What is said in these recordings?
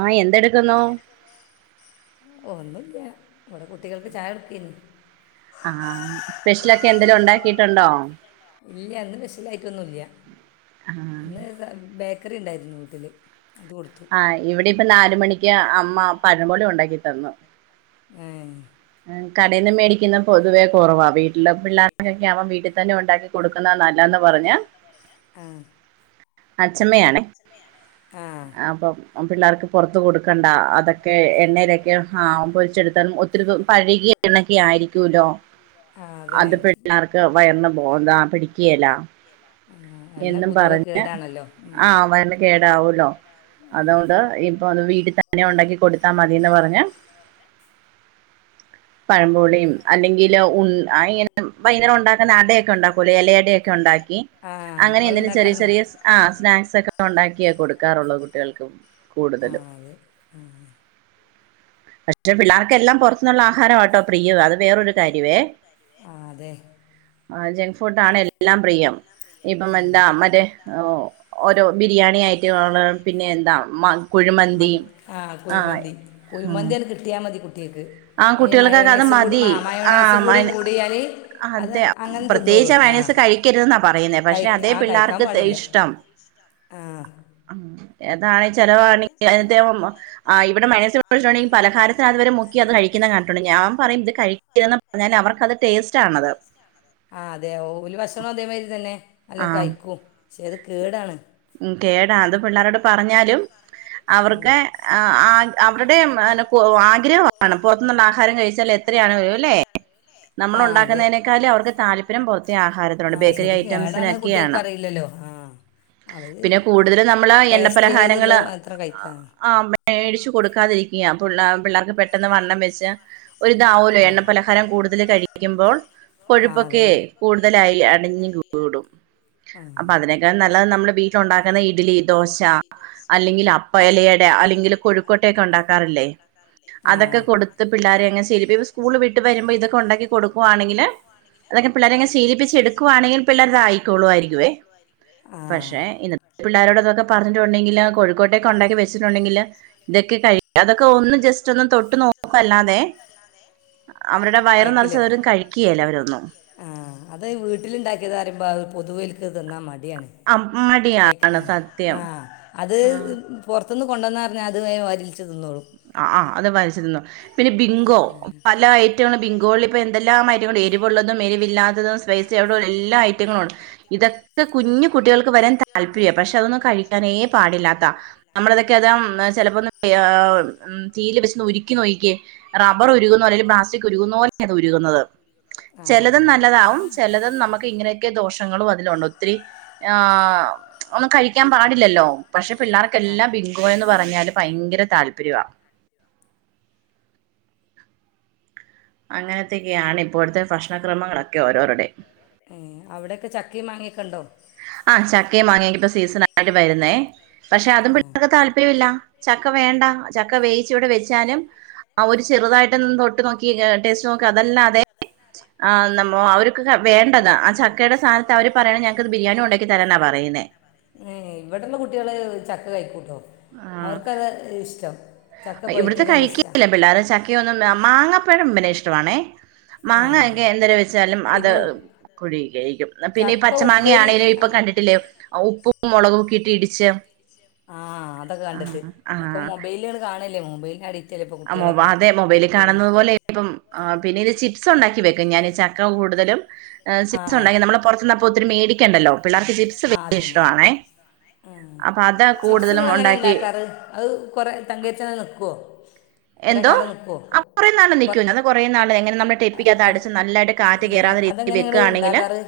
ആഹ് എന്തെടുക്കുന്നു ഒന്നുംല്യ ഇവിടെ കുട്ടികൾക്ക് ചായ കൊടുക്കേനി ആഹ് സ്പെഷ്യലൊക്കെ എന്തേലും ഒണ്ടാക്കിയിട്ടൊണ്ടോ ഇല്യ ഇന്ന് സ്പെഷ്യലായിട്ടൊന്നും ഇല്യ ആഹ് ഇന്ന് സ ബേ ക്കറി ഉണ്ടായിരുന്നു വീട്ടില് അത് കൊടുത്തു ആഹ് ഇവിടെ ഇപ്പം നാല് മണിക്ക് അമ്മ പഴംപൊരി ഒണ്ടാക്കി തന്നു ഏഹ് കടേന്ന് മേടിക്കുന്ന പൊതുവേ കൊറവാ വീട്ടിലെ പിള്ളാർക്കെക്കെ ആവുമ്പോ വീട്ടിൽ തന്നെ ഒണ്ടാക്കി കൊടുക്കുന്ന നല്ലാന്ന് പറഞ്ഞാ ആഹ് അച്ഛമ്മയാണ് ആ അപ്പൊ പിള്ളാർക്ക് പൊറത്ത് കൊടുക്കണ്ട അതൊക്കെ എണ്ണയിലൊക്കെ ആഹ് പൊരിച്ചെടുത്താൽ ഒ [unintelligible] പഴകിയ എണ്ണേക്കെ ആയിരിക്കൂല്ലോ ആ അതന്നെ അത് പിള്ളേർക്ക് വയറിന് [unintelligible] പിടി ക്കേലാ ആ, എണ്ണ എന്നും പൊതുവെ പറഞ്ഞ് കേടാണല്ലോ ആ ആഹ് വയറിന് കേടാവൂല്ലോ അതു കൊണ്ട് ഇപ്പൊ അത് വീട്ടിൽ തന്നെ ഒണ്ടാക്കി കൊടുത്താ മതിയെന്ന് പറഞ്ഞ് എന്ന് പറഞ്ഞ് പഴംബോളി [unintelligible] അല്ലെങ്കില് ഉൻ [unintelligible] വൈകുന്നേരം ഒണ്ടാക്കുന്നെ അടയൊക്കെ ഉണ്ടാക്കുമല്ലോ എലയടയൊക്കെ ഒണ്ടാക്കി ആ അങ്ങനെ നിങ്ങൾ എന്തെങ്കിലും ചെറിയ ഉണ്ടാക്കാറുണ്ടോ ചെറിയ ആ സ്നാക്സ് ഒക്കെ ഉണ്ടാക്കിയ കൊടുക്കാറുള്ളൂ കുട്ടികൾക്കും ആ ത് ആഹ പക്ഷെ പിള്ളേർക്കെല്ലാം പോറ ആവർക്കെല്ലാം പോറത്തുള്ള ആഹാരമട്ടോ പ്രിയ അത് വേറൊരു കാര്യേ ആ ജങ്ക് ഫുഡ് ആണ് എല്ലാം പ്രിയം ഇപ്പം എന്താ മറ്റേ ഓ ഓരോ ബിരിയാണി ഐറ്റങ്ങൾ പിന്നെ എന്താ മ കുഴിമന്തി ആഹ കുഴിമന്തിന്ന് കിട്ടിയാൽ മതി കുട്ടക്ക് ആ കുട്ടികൾക്കക്കെ അത് മതി ആ മൈന [unintelligible] ല് അതെ പ്രത്യേകിച്ച് ആ ക്കരുന്നാ പറയുന്നേ കഴി ആ പക്ഷെ മയോണൈസ് കഴിക്കരുതെന്നാണ് അതേ കഴിക്ക ആ പറയുന്നത്, കഴിക്കാൻ പിള്ളേർക്ക് തേ പാടില്ല ഇഷ്ടം പിള്ളേർക്ക് ഇഷ്ടം. ആ ആഹ താണ് ചിലവ [unintelligible] ആ ഇവിടെ മയനോസ് ഴിച്ചട്ടുണ്ടെങ്കിൽ പലഹാരത്തിനഅതുവരെ മുക്ക അത് കഴിക്കുന്ന കണ്ടിട്ടുണ്ട് ഞാ പറയും ഇത് കഴി ക്കരുതെന്ന് പറഞ്ഞാല് അവർക്കത് ടേസ്റ്റ് അത് ആണത് ടെസ്റ്റ്‌നത് അതെ ഓല് ഭക്ഷണം അതേമാതിരി തന്നെ നല്ല ആ കഴിക്കും പക്ഷേത് കേടാണ് ഉ കേടാ അത് പിള്ളേരോട് പറഞ്ഞാലും അവർക്ക് ഉം. ആ ആ അവരുടെെ ആഗ്രഹമാണ് പുറത്തുനിള്ള ആഹാരം കഴിച്ചാൽ എത്രയാണ് കഴിയ അല്ലേ നമ്മൾ ആ അതെ ഉണ്ടാക്കുന്നതിനേക്കാലും അവർക്ക് താല്പര്യം പുറത്തെ ആഹാരത്തിലുണ്ട് ബേക്കറി ഐറ്റംസിനൊക്കെയാണ് ആഹ അവര് പിന്നെ കൂടുതൽ നമ്മള് ടേസ്റ്റി എണ്ണപ്പലഹാരങ്ങള് ആയത്ള്ളത് മാത്രം കഴിക്കാ ആ മേടിച്ചു കൊടുക്കാതിരിക്ക പിള്ളെ പിള്ളേർക്ക് പെട്ടെന്ന് വണ്ണം വെച്ച് ഒരി ഇതാവുല്ല എണ്ണ പലഹാരം കൂടുതൽ കഴിക്കുമ്പോൾ ആ കൊഴുപ്പൊക്കെ അതന്നെ കൂടുതലായി അടിഞ്ഞ് കൂടും ആഹ അപ്പ അതിനൊക്കെൾ നല്ലത് നമ്മൾ വീട്ടില ഉണ്ടാക്കുന്ന ഇഡ്ലി ദോശ അല്ലെങ്കിൽ അപ്പ ഇലയടാ അല്ലെങ്കിൽ കോഴിക്കോട്ടൊക്കെ ഉണ്ടാക്കാറില്ലേ ആ ആ അതൊക്കെ കൊടുത്ത് പിള്ളേരെങ് ഇനിപ്പ സ്കൂള് വിട്ട് വരുമ്പോ ഇതൊക്കെ ഉണ്ടാക്കി കൊടുക്കുവാണെങ്കിൽ അതൊക്കെ പിള്ളരെെയങ്ങെ ശലിപ്പിച്ച എടുക്കുയാണെങ്കിൽ പിള്ളേരെത് ആായിക്കോളു ആരിക്കുവേ വായിക്കുവെ ആ പക്ഷെ ഇന്നത്തെ പിള്ളാരരോട് ഇതൊക്കെ പറഞ്ഞിട്ടുണ്ടെങ്കിൽ കോഴിക്കോട്ടേക്കെ ഉണ്ടാക്കി വെച്ചിട്ടുണ്ടെങ്കില് ഇതൊക്കെ കഴി ഇതൊക്കെ അതൊക്കെ കഴി ഒന്ന് അതൊക്കെ ജസ്റ്റ് ഒന്ന് തൊട്ട് ജസ്റ്റ് ഒന്നും തൊട്ട് നോക്കല്ലാതെ നോക്കല്ലാതെ അവരുടെ വയർ നിറ ചിലരും കഴിക്കുകല്ല അവരൊന്നും ആ അത് വീട്ടിലുണ്ടാക്കിയത് പറയുമ്പോ പൊതുവേൽക്ക് തന്നാൽ മടിയാണ് അ കഴിക്ക മടിയാണ് ആഹ സത്യം ആഹ അത് ആഹ് പോറത്തുന്ന് കൊണ്ടുന്ന പറഞ്ഞാൽ അത് വേ വരിരോച്ച് തിന്നോളും ആ ആ അത് വായിച്ചിന്നു പിന്നെ ബിങ്കോ പല ഐറ്റങ്ങളും ബിങ്കോകളളിൽ ഇപ്പോൾ എന്തെല്ലാ റ്റങ്ങളും എരിവുള്ളതും എരിവില്ലാത്തതും സ്പൈസ അവിട എല്ലാ ഐറ്റങ്ങളും ഇതൊക്കെ കുഞ്ഞു കുട്ടികൾക്ക് വരാൻ താല്പര്യമാണ് പക്ഷെ അതൊന്ന് കഴിക്ക ക്കാനെ പാടില്ലാത്ത നമ്മളതൊക്കെ അതാ ചിലപ്പോന്നും [unintelligible] ഉ തീയില് വെച്ചന്ന് ഉരുക്കി നോയിക്കേ റ ബ്ബർ ഉറുകുന്ന പോലെ ഒരു പ്ലാസ്റ്റിക്ക് ഉരുക്കുന്നലേ അത് ഉരുക്കുന്നത് ആഹ് ചിലതും അതന്നെ നല്ലതാവും ചിലതും നമുക്ക് ഇങ്ങനെ ക്കെ ദോഷങ്ങളും അതിലുണ്ട് ഒത്തിരി ആ ഒന്നും കഴിക്കാൻ പാടില്ലല്ലോ പക്ഷെ ആഹ് പിള്ളേർക്കെല്ലാം ബി ബിങ്കോ എന്ന് പറഞ്ഞാല് ഭയങ്കര താല്പര്യവാ അങ്ങനത്തൊക്കെയാണ് ഇപ്പോഴത്തെ ഭക്ഷണക്രമങ്ങളൊക്കെ ഓരോരുടെ ഹെ അവിടെയൊക്കെ ചക്കി മാങ്ങി ഒക്കെണ്ടോ ആഹ് ചക്കയും വാങ്ങിയെങ്കിപ്പ- സീസൺ ആയിട്ട് വരുന്നേ, പക്ഷെ അതും പിള്ളേർക്ക് ആഹ് താല്പര്യം. താല്പര്മില്ല ചക്ക വേണ്ട ചക്ക- വേയിച്ച് ഇവിടെ വെച്ചാനും. ആഹാ ഒരു ചെറുതായിട്ട് ഒന്ന് തൊട്ട് നോക്കി ടേസ്റ്റ്നോ. അതല്ല അതെ നമ്മ അവർക്ക്- വേണ്ടത് ആഹാ ചക്കയുടെ- സഥാനത്ത് അവര് പറയണ- ഞങ്ങക്ക് ബിരിയാണി ഉണ്ടാക്കി തരാനാ പറയിന്നെ. ഏ ഇവിടെള്ള കുട്ടികള് ചക്ക- കഴിക്കൂട്ടോ ആ അവർക്കത് ഇഷ്ടം- ചക്ക ഇവിടുത്തെ പഴുത്തത് നല്ല ഇഷ്ടാ കഴിക്കയില്ലേ പിള്ളേർ, ചക്കയൊന്നും, മാങ്ങപ്പഴം പിന്നെ ഇഷ്ടണേ. മാങ്ങയൊക്കെ ആഹ് എന്തര വെച്ചാലും അത്, പിന്നെ ഉ കുഴുകി കഴിക്കും പിന്നെ ഈ ചക്ക പച്ച മാങ്ങ ഉപ്പേരി ആണേലും ആ ഇപ്പൊ കണ്ടിട്ടില്ലേ ഉപ്പ്. മുളകുംക്കി ഇട്ടി ഇടിച്ച്. ആഹ് അതൊക്കെ കണ്ടിട്ട്, ആഹ് ഒക്കെ ആഹ് മൊബൈലട് കാണല്ലേ- മൊബൈലിന അഡിക്റ്റ. ആ മൊ അതെ മൊബൈലിൽ കാണുന്നുന്നത് പോലെ ഇപ്പം- പിന്നെത് ചിപ്സ് ഉണ്ടാക്കി വെക്കും. ഞാൻ ചക്ക കൂടുതലും. ആ സീസ ഉണ്ടി നമ്മള് പുറത്തുന്നപ്പോ- ത്തിനും മേടിക്കണ്ടല്ലോ. പിള്ളേർക്ക് ചിപ്സ് ആഹാ വലിയ അതെ, ഇഷ്ടമാണേ ഉം അപ്പൊ അത് ചിപ്സങ്ങ കൂടുതലും എങ്ങനെ ഉണ്ടാക്കി ഉണ്ടാക്കാറ്. അത് കൊറെ തങ്കേച്ചന- നിൽക്കുവോ? എന്തോ ആഹ് കുറേ നാള് കൊ നിക്കൂ, അത് കുറേ നാള് എങ്ങനെ നമ്മള്, ടെെപ്പിക്കാത അത് അടച്ച് നല്ലായിട്ട്. അതെങ്ങനെ നിങ്ങള് ഇണ്ടാക്കാറ്.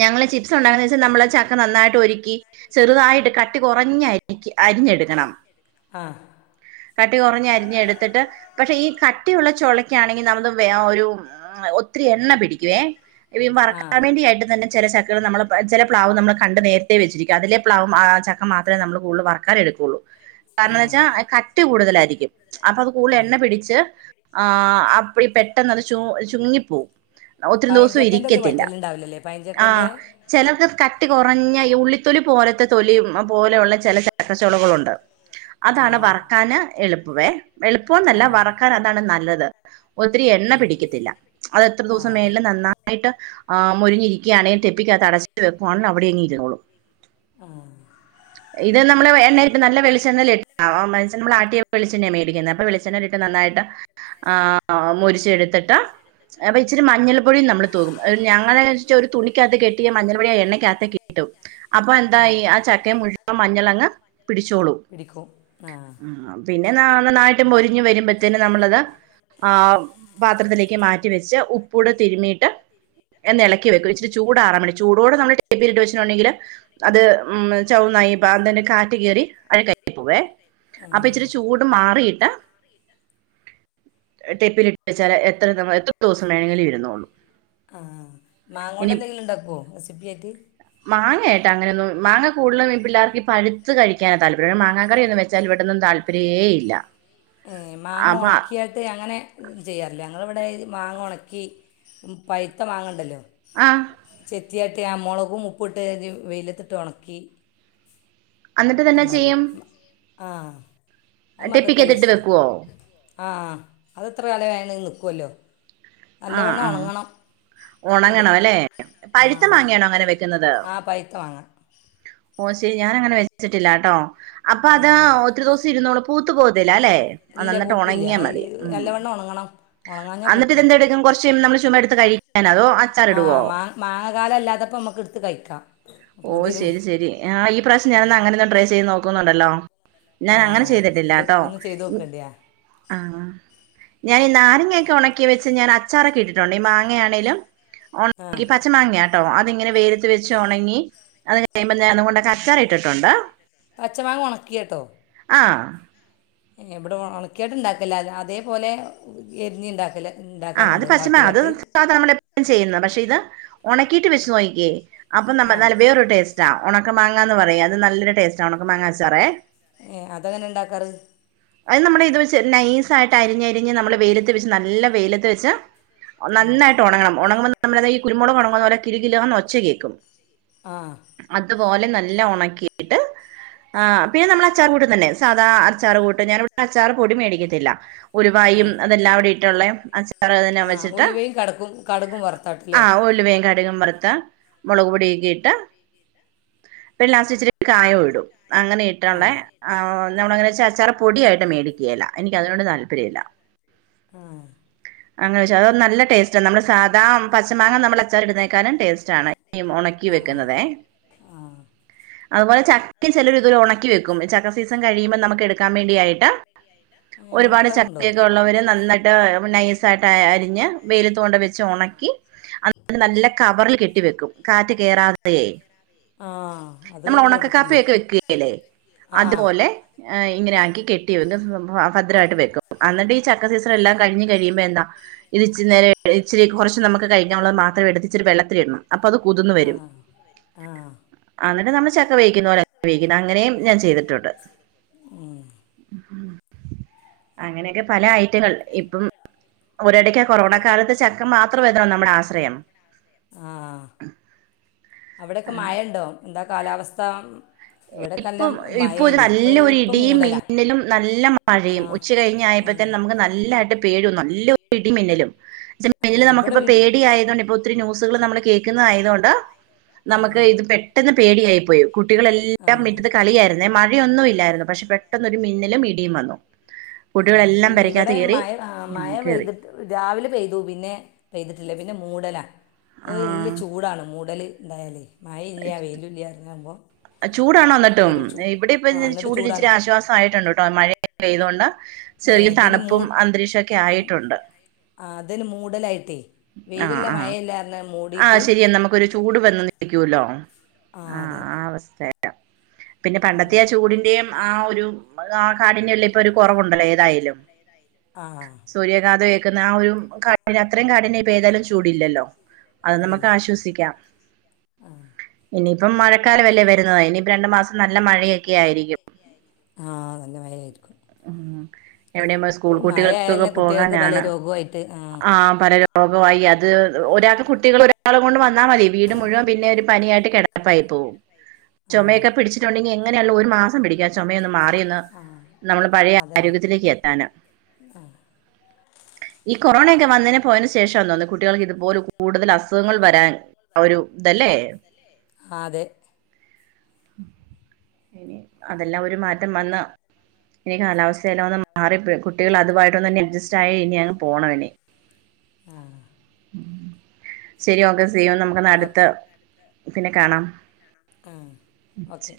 ഞങ്ങള്ൾ ചിപ്സ് ഉണ്ടാക്കന്ന് വെച്ചാ നമ്മള- നന്നായിട്ട് ഒരുക്കി, ചെറുതായിട്ട് കട്ടി കുറഞ്ഞ അരി, അരിഞ്ഞെടുക്കണം. ആഹാ. ട്ടി കുറഞ്ഞ അരിഞ്ഞ എടുത്തിട്ട്- പക്ഷെ ഈ കട്ടിയുള്ള- ചൊളക്കാണെങ്കിൽ - ആ ഒത്തിരി എണ്ണ പിടിക്കുവേ. ഇ ആ വറക്കാൻ വേണ്ടിയായിട്ട് തന്നെ- ചില ചക്കകൾ നമ്മൾ ചില പ്ലാവ് നമ്മൾ കണ്ട്നേര- വച്ചരിക്കും അതില പ്വം ആ ചക്ക മാമേ നമ്മള് കടുത വർക്കൻ എടുക്കയുള്ളൂ. ആ കാരണം വെച്ചാ കട്ടി കൂടുതലായിരിക്കും, അപ്പോ അത് കൂടുതൽ എണ്ണ ആ - പിടിച്ചു ആഹാ അപ്പോ - പ നല്ല ചുങ്ങി പോകവും, ഒത്തിരി ദിവസം പഴഞ്ചക്കൻ്റെ ഇത് ഇരിക്കത്തില്ല, പറ്റലുണ്ടാവില്ലല്ലേ ആഹ... പഴഞ്ചക്കൻ്റെ ചിലർക്ക് കട്ടി കുറഞ്ഞ ഈ ഉള്ളിത്തൊലി പോലത്തെ തൊലിയ പോലെയുള്ള ചില- ചക്കച്ചോളുകളൾുണ്ട്. ആ അതാണ് വറക്കാന് എളുപ്പവേ- എളുപ്പോന്നല്ല ആ വറക്കാൻ അതാണ് നല്ലത്. ഒത്തിരി എണ്ണ ആ പിടിക്കത്തില്ല അത്- എത്ര ആ ദിവസം അതെ മേളും നന്നായിട്ട് ആഹ മൊരിഞ്ഞിരിക്ക. പിക്കാണേൽ ഡെപ്പിക്കാത്ത് അടച്ചിട്ട് വക്കുവാണ് അവിടെങ്ങി ഇരുന്നോളും. ആഹ്... ഇത് നമ്മള് എണ്ണയിലിട്ട് നല്ല- വെളിച്ചണ്ണെല് ഇ ആ വെളിച്ചെണ്ണ നമ്മൾ ആട്ടിയ- വെളിച്ചെണ്ണയാ മേടിക്കുന്നെ- അപ്പോ വെളിച്ചണ്ണേലിട്ട് നന്നായിട്ട്- ആഹാ മൊരിച്ചെടുത്തിട്ട്- അപ്പോ ഇച്ചിരി മഞ്ഞൾപ്പൊടിയും നമ്മള് തൂകും ഞങ്ങളെ- ഒരു തുണിക്കാത്ത് കെട്ടിയ- മഞ്ഞൾ വഴെയ ആഹാ എണ്ണക്കാത്തേക്കിട്ടു. അപ്പോ ആ എന്തായി ആഹാ ചക്കെ- മുഴുവൻ മഞ്ഞളങ്ങ് പിടിച്ചോളൂ. ആഹ്... പിന്നെ നാ നന്നായിട്ടു മൊരിഞ്ഞ്- വരുമ്പോത്തേന് നമ്മളത്- ആഹാ പാത്രത്തിലേക്ക് മാറ്റി വെച്ച് ഉപ്പൂടെ തിരുമീട്ട്- എന്ന് എളക്കി വെക്കും ഇച്ചിരി- ചൂടറാമേണ്ടി ചൂടോടെ നമ്മള്- ടപ്പിലിട്ട് വെച്ചിട്ടുണ്ടെങ്കില്- അത് ഉം ചൗന്നായി പാ തന്നെ കാറ്റ് കേറി അഴക്കായ് പോവേ. ആഹ്.. കൂട് മാറീട്ട് ടെപ്പില്ട്ട് - വെച്ചാല് എത്ര നൾ, എത്ര ദിവസം വേണെലും ഇരുന്നോളും ഇനി, ഇണ്ടക്കോ റസിപ്പിയായ്ട്ട് മാങ്ങ ആയിട്ട് അങ്ങനൊന്നും മാങ്ങ കൂടുതലും ഇ പിള്ളാർക്കി പഴുത്ത് കഴിയ്ക്കാനാ താൽപ്പര്യം മാങ്ങ കറിയൊന്നും വച്ചാൽ ഇവിടൊന്നും താൽ പര്യേ ഇല്ല ഏഹ് മാങ്ങ അപ്പൊ ഒണക്കിയ ട്ട് അങ്ങനെ ചെയ്യാറില്ല ഞങ്ങടിവിടെ മാങ്ങ ഒണക്കി പഴ്ത്ത മാങ്ങെണ്ടല്ലോ ആഹ് ചെത്തിയട്ടി ആ മുളകും ഉപ്പിട്ട് വെയിലത്തിട്ട് ഒണക്കി എന്നിട്ട് തന്നെ ഇണ്ടാക്കും ചെയ്യും ആഹ് അത് മക്കക്ക് ടെപ്പിക്കകത്തിട്ട് നല്ലിഷ്ട്ടാ വെക്കുവോ ആഹ് അതെത്ര കാലം ആയാലും അത്‌ നിക്കുവല്ലോ നല്ലവണ്ണം ഒണങ്ങണം ഒണങ്ങണം അല്ലേ പഴുത്ത ഉണങ്ങണം മാങ്ങയാണോ അങ്ങനെ വെക്കുന്നത് ആ പഴുത്ത മാങ്ങ ഓഹ് ശരി ഞാനങ്ങനെ വച്ചിട്ടില്ലാട്ടോ അപ്പൊ ഏ അതാ ഒ ത്തിരി ദിവസം ഇരുന്നോളും പൂത്ത് പോത്തില്ല അല്ലെ അഹ് ഇല്ല നന്നാട്ട് പൂക്കില്ല ഒണങ്ങിയാ അത് മതി ഇം നല്ലവണ്ണം ഉണങ്ങണം ഉണങ്ങാഞ്ഞാൽ അന്നട്ടിതിന്റെ എടേ പൂക്കും [unintelligible] നമ്മള് ചുമ്മ എടുത്ത് കഴിക്കാനോ അതോ അച്ചാറിടുവോ മാങ്ങാകാലം അല്ലാത്തപ്പോ നമുക്ക് എടുത്ത് കയിക്കാം ഓഹ് ശരി ശരി ആഹ് ഈ പ്രാവശ്യം ഞാനെന്നാ അങ്ങനൊന്ന് ട്രൈ ചെയ്ത് നോക്കുന്നുണ്ടല്ലോ ഞാനങ്ങനെ ആഹ് ഇത് ചെയ്തട്ടില്ലാട്ടോ ഒന്ന് ചെയ്ത് ഇ നോക്കേണ്ടിയ ആഹ് ഞാനി നാരങ്ങയൊക്കെ ഒണക്കി വെച്ച് ഞാൻ അച്ചാറൊക്കെ ഇട്ടിട്ടുണ്ട് ഈ മാങ്ങയാണേലും ആഹ് ഒണങ്ങി പച്ച മാങ്ങയാട്ടോ അതിങ്ങനെ വെയിലത്ത് വെച്ച് ഒണങ്ങി അത് കഴിയമ്പം ഞാൻ അതുകൊണ്ടൊക്കെ അച്ചാറിട്ടിട്ടൊണ്ട് പച്ചമാങ്ങ ഒണക്കിയട്ടോ ആഹ് ഇല്ല ഇവിടെ ഒണക്കിയിട്ട് ഇണ്ടാക്കില്ല അതേപോലെ എരിഞ്ഞിണ്ടാക്കല് ഇണ്ടാക്കാറിണ്ട് വാട്ടിയാട്ട് സാധ നമ്മള് എപ്പളും ചെയ്യുന്ന പക്ഷെ ഇത് ഒണക്കീട്ട് വെച്ച് നോക്കിയേ അപ്പൊ നമ്പ ആഹ് നല്ല വേറൊരു ടേസ് റ്റാ ഒണക്ക മാങ്ങാന്ന് പറയും അത് നല്ലൊരു ടേസ്റ്റാ ഒണക്ക മാങ്ങ അച്ചാറേ ഏഹ് അതെങ്ങനെ ഇണ്ടാക്കാറ് അത് നമ്മളിത് വെച്ച് നൈസായിട്ട് അരിഞ്ഞരിഞ്ഞ് നമ്മള് വെയിലത്ത് വെച്ച് നല്ല വെയിലത്ത് വെച്ച് ഉം നന്നായിട്ട് ഒണങ്ങണം ഒണങ്ങുമ്പോ നമ്മളെതാ ഈ കുരുമുളക് ഒണങ്ങുന്ന പോലെ കിലുകിലാന്ന് ഒച്ച കേക്കും ആഹ് അതുപോലെ നല്ല ഒണക്കീട്ട് ആഹ് പിന്നെ നമ്മള് അച്ചാറ് കൂട്ടും തന്നെ സാധാ അച്ചാറ്കൂട്ട് ഞാനിവടെ അച്ചാറ് പൊടി മേടിക്കത്തില്ല ഉലുവായും ആഹ് അതെല്ലാവിടെട്ടുള്ളേ അച്ചാറ് [unintelligible] ആഹ് വെച്ചിട്ട് ഉലുവയും കടക്കും കടുകും വറുത്താട്ടല്ലേ ആഹ് ഉലുവയും ക ടുകും വറുത്ത് മുളക്പൊടിയക്കെ ഇട്ട് പിന്നെ ലാസ്റ്റിച്ചിരി കായോ ഇടും അങ്ങനെ ഇട്ടൊള്ളേ ആഹ് ആഹ് നമ്മളെങ്ങനേന്ന് വെച്ചാല് അച്ചാറ് പൊടിയായിട്ട് മേടി ക്ക്യേല്ല എനിക്കതിനോട് താല്പര്യവില്ല ആഹ് അങ്ങനെ ചോയ്ച്ച അതോന്ന് നല്ല ടേ സ്റ്റാ നമ്മള് സാധാ പച്ചമാങ്ങ നമ്മള് അച്ചാറിടുന്നേക്കാലും ടേസ്റ്റാണ് ഈ ഒണക്കി ആഹ് വെക്കുന്നതേ ആഹ് അത്പോലെ ചക്കിം ചെലരിതുവോലെ ഒണക്കിവെക്കും ചക്കസീസൺ കഴിയുമ്പ നമുക്കെടു ക്കാൻ വേണ്ടി ആയിട്ട് ഒരുപാട് ഉണക്കാറുണ്ടോ ചക്കേക്കെ ഉള്ളവര് നന്നായിട്ട് നൈസായിട്ട് അരിഞ്ഞ് വെയിലത്ത് കൊണ്ട് വെച്ച് ഒണ ‌ക്കി അത്കൊണ്ട് നല്ല കവറില് കെട്ടിവെക്കും കാറ്റ് കേറാതേ ആ അത് നമ്മളൊണക്ക കേട്ടിട്ടില്ല കപ്പയൊക്കെ വെക്കകേല്ലേ ആ അതുപോലെ ആഹ് ഇങ്ങനെ ആക്കി കെട്ടിവെക്കും എന്താ സംഭവം ഭദ്രയിട്ട് വെക്കും അന്നിട്ട് ഈ ചക്കസീണല്ലാം കഴിഞ്ഞ് കഴിയുമ്പ എന്താ ഇത് ഇച്ചിരി നേരം ഇച്ചിരി കുറച്ച് നമ്മക്ക് കഴിക്ക ഒള്ളത് മാത്രം എടുത്ത് ഇച്ചിരി വെള്ളത്തിലിടണം അപ്പൊ അത് കുതിന്ന് വെരും ആഹ് അഹ് ന്നിട്ട്നമ്മൾ ചക്കവേവിക്കുന്ന പോലെ വേവിക്കും അങ്ങനേയും ഞാൻചെയ്തിട്ടുണ്ട് ഉം അങ്ങനെയൊക്കെ പലഐറ്റങ്ങൾ ഇപ്പം ഒരടക്ക കൊറോണകാലത്ത് ചക്ക മാത്രംആയിരുന്നല്ലോ നമ്മടെആശ്രയം ആഹ് അവിടെക്കെ മയ ഉണ്ടോ എന്താ കാലാവസ്ഥ ഇവിടെയൊക്കെ നല്ല ഇപ്പം മഴേനി ഇപ്പം ഇപ്പം ഇപ്പൊഒരുനല്ലൊര്ഇടിയിം മൂടലാ മിന്നലും മഴയും ആ നല്ലമഴയും ഒര് നല്ല ച്ച്കഴിഞ്ഞായപ്പ ഏ തന്നെ നമ്മ്ക്ക് ന ല്ലായ്ട്ട്പേയും നല്ലൊര്ഇടിമിന്നലും ചേല് ഏ, ഇവിടെ മെന്നല്നമ്മക്ക്പ്പൊ വീട് പേടിയായതൊണ്ട് ഇപ്പോ ഒത്തിരി ന്യൂസ്കള് നമ്മള് കേക്ക്ന്നായത്കൊണ്ട് നമ്മക്ക് ആ ഇത്പെട്ടെന്ന്പേടിയായിപ്പോയി കുട്ടികളെ മിറ്റത്ത്കളിയായിരുന്നേ മഴയൊന്നും ഇല്ലായിരുന്നു പക്ഷെ പെട്ടെന്നൊരു മിന്നിലുംഇടിയുംവന്നു ഏഹ് ഇവടെ മഴ അഹ് കയറി മഴപെയ്തി രാവിലെപെയ്തു പിന്നെപെയ്തിട്ടില്ല പിന്നെമൂടല ആ ഓയ്എല്ല്യചൂടാണ് മൂടല്ഇണ്ടായാല് മായഇല്ല വെയിലുംഇല്ല എറങ്ങാവുമ്പോ ചൂടാണോന്നിട്ടും ഇവിടെ ഇപ്പംഇഞ്ഞഞ്‌ എന്നിട്ട് ചൂടാണ് ചൂട്ന്ഇച്ചിരിആശ്വാസആയിട്ടുണ്ട്ട്ടോ മഴെ പെയ്തോണ്ട് ഏ ഇതിന് ചെറിയതണുപ്പുംഅന്തരീക്ഷൊക്കെ ആയിട്ടുണ്ട് ആഹ് അതന്നേ മൂടലായിട്ടേ വെയിലല്ലാം മഴയല്ലാന്ന്മൂടി ആഹ് ശെരിയനമ്മക്കൊരു ചൂട് വന്നന്ന് നിക്കൂല്ലോ ആ ആഹ് അതെ ആഅവസ്തേല പിന്നെ പണ്ടത്തെആചൂടിന്റെയും ആ ഒരുകാകാടിന്നെല്ലേ ഒരുകൊറവുണ്ട്ലെഏതായാലും ആ സൂര്യഘാതഏക്കുന്ന ആഒരുക ഇനിഅത്രയുംകാടിന്ന്യംഇപ്പഏതാലും ചൂടില്ലല്ലോ അത് ഇല്ലില്ല നമ്മക്ക്ആശ്വസിക്കാം ആ ഇനിയിപ്പം മഴക്കാലംവല്ലേ വരുന്നത് ഇനിയിപ്പരണ്ട്മാസം നല്ലമഴയൊക്കെ ആയിരിക്കും ആഹ് നല്ലമഴയായിരി ഉ എവിടെയമ്മള് സ്കൂൾ മഴ ആയാൽ കുട്ടികൾക്ക് പല കുട്ടികൾക്കൊക്കെപോകാനാണ് രോഗമായിട്ട് ആ ആഹ് പലരും ആകെ വയ്യ അത് ഒരാക്ക് കുട്ടികള് ഒ രാള്കൊണ്ട് വന്നാമതി വീട്മുഴുവം പിന്നെ ഒരുപനിയായിട്ട് കേടപ്പായി പോവും ആ ചൊമയൊക്കെ പിടിച്ചിട്ടുണ്ടെങ്കി എങ്ങനെയാല്ലൊ ഒരുമാസംപിടിക്കും ആചൊമയൊന്ന് മാറിയൊന്ന് ആ നമ്മള് അതന്നെ പഴയആരോഗ്യത്തിലേക്ക് എത്താന് ആ ഈകൊറോണയൊക്കെ വ ന്നനേ പോയന്റെശേഷാന്ന്തോന്ന് കുട്ടികൾക്ക് ഇത്പോലെ കൂടുതല് അസുഖങ്ങൾവരാൻആഒരു തല്ലേ അഹ്അതെ ഇനി അതെല്ലാംഒരുമാറ്റംവന്ന ഈകാലാവസ്ഥയിൽവന്ന്മാറിപ്പയും കുട്ടികൾ അതുമായിട്ടൊന്നതന്നെ അഡ്ജസ്റ്റായി ഇനിഅങ്ങ്പോണയിനി ആഹ് ശരിഓക്കേസീയു ഓക്കെ നമുകൊന്ന്അടുത്ത പിന്നെകാണാം ആഹ് ഓക്കെ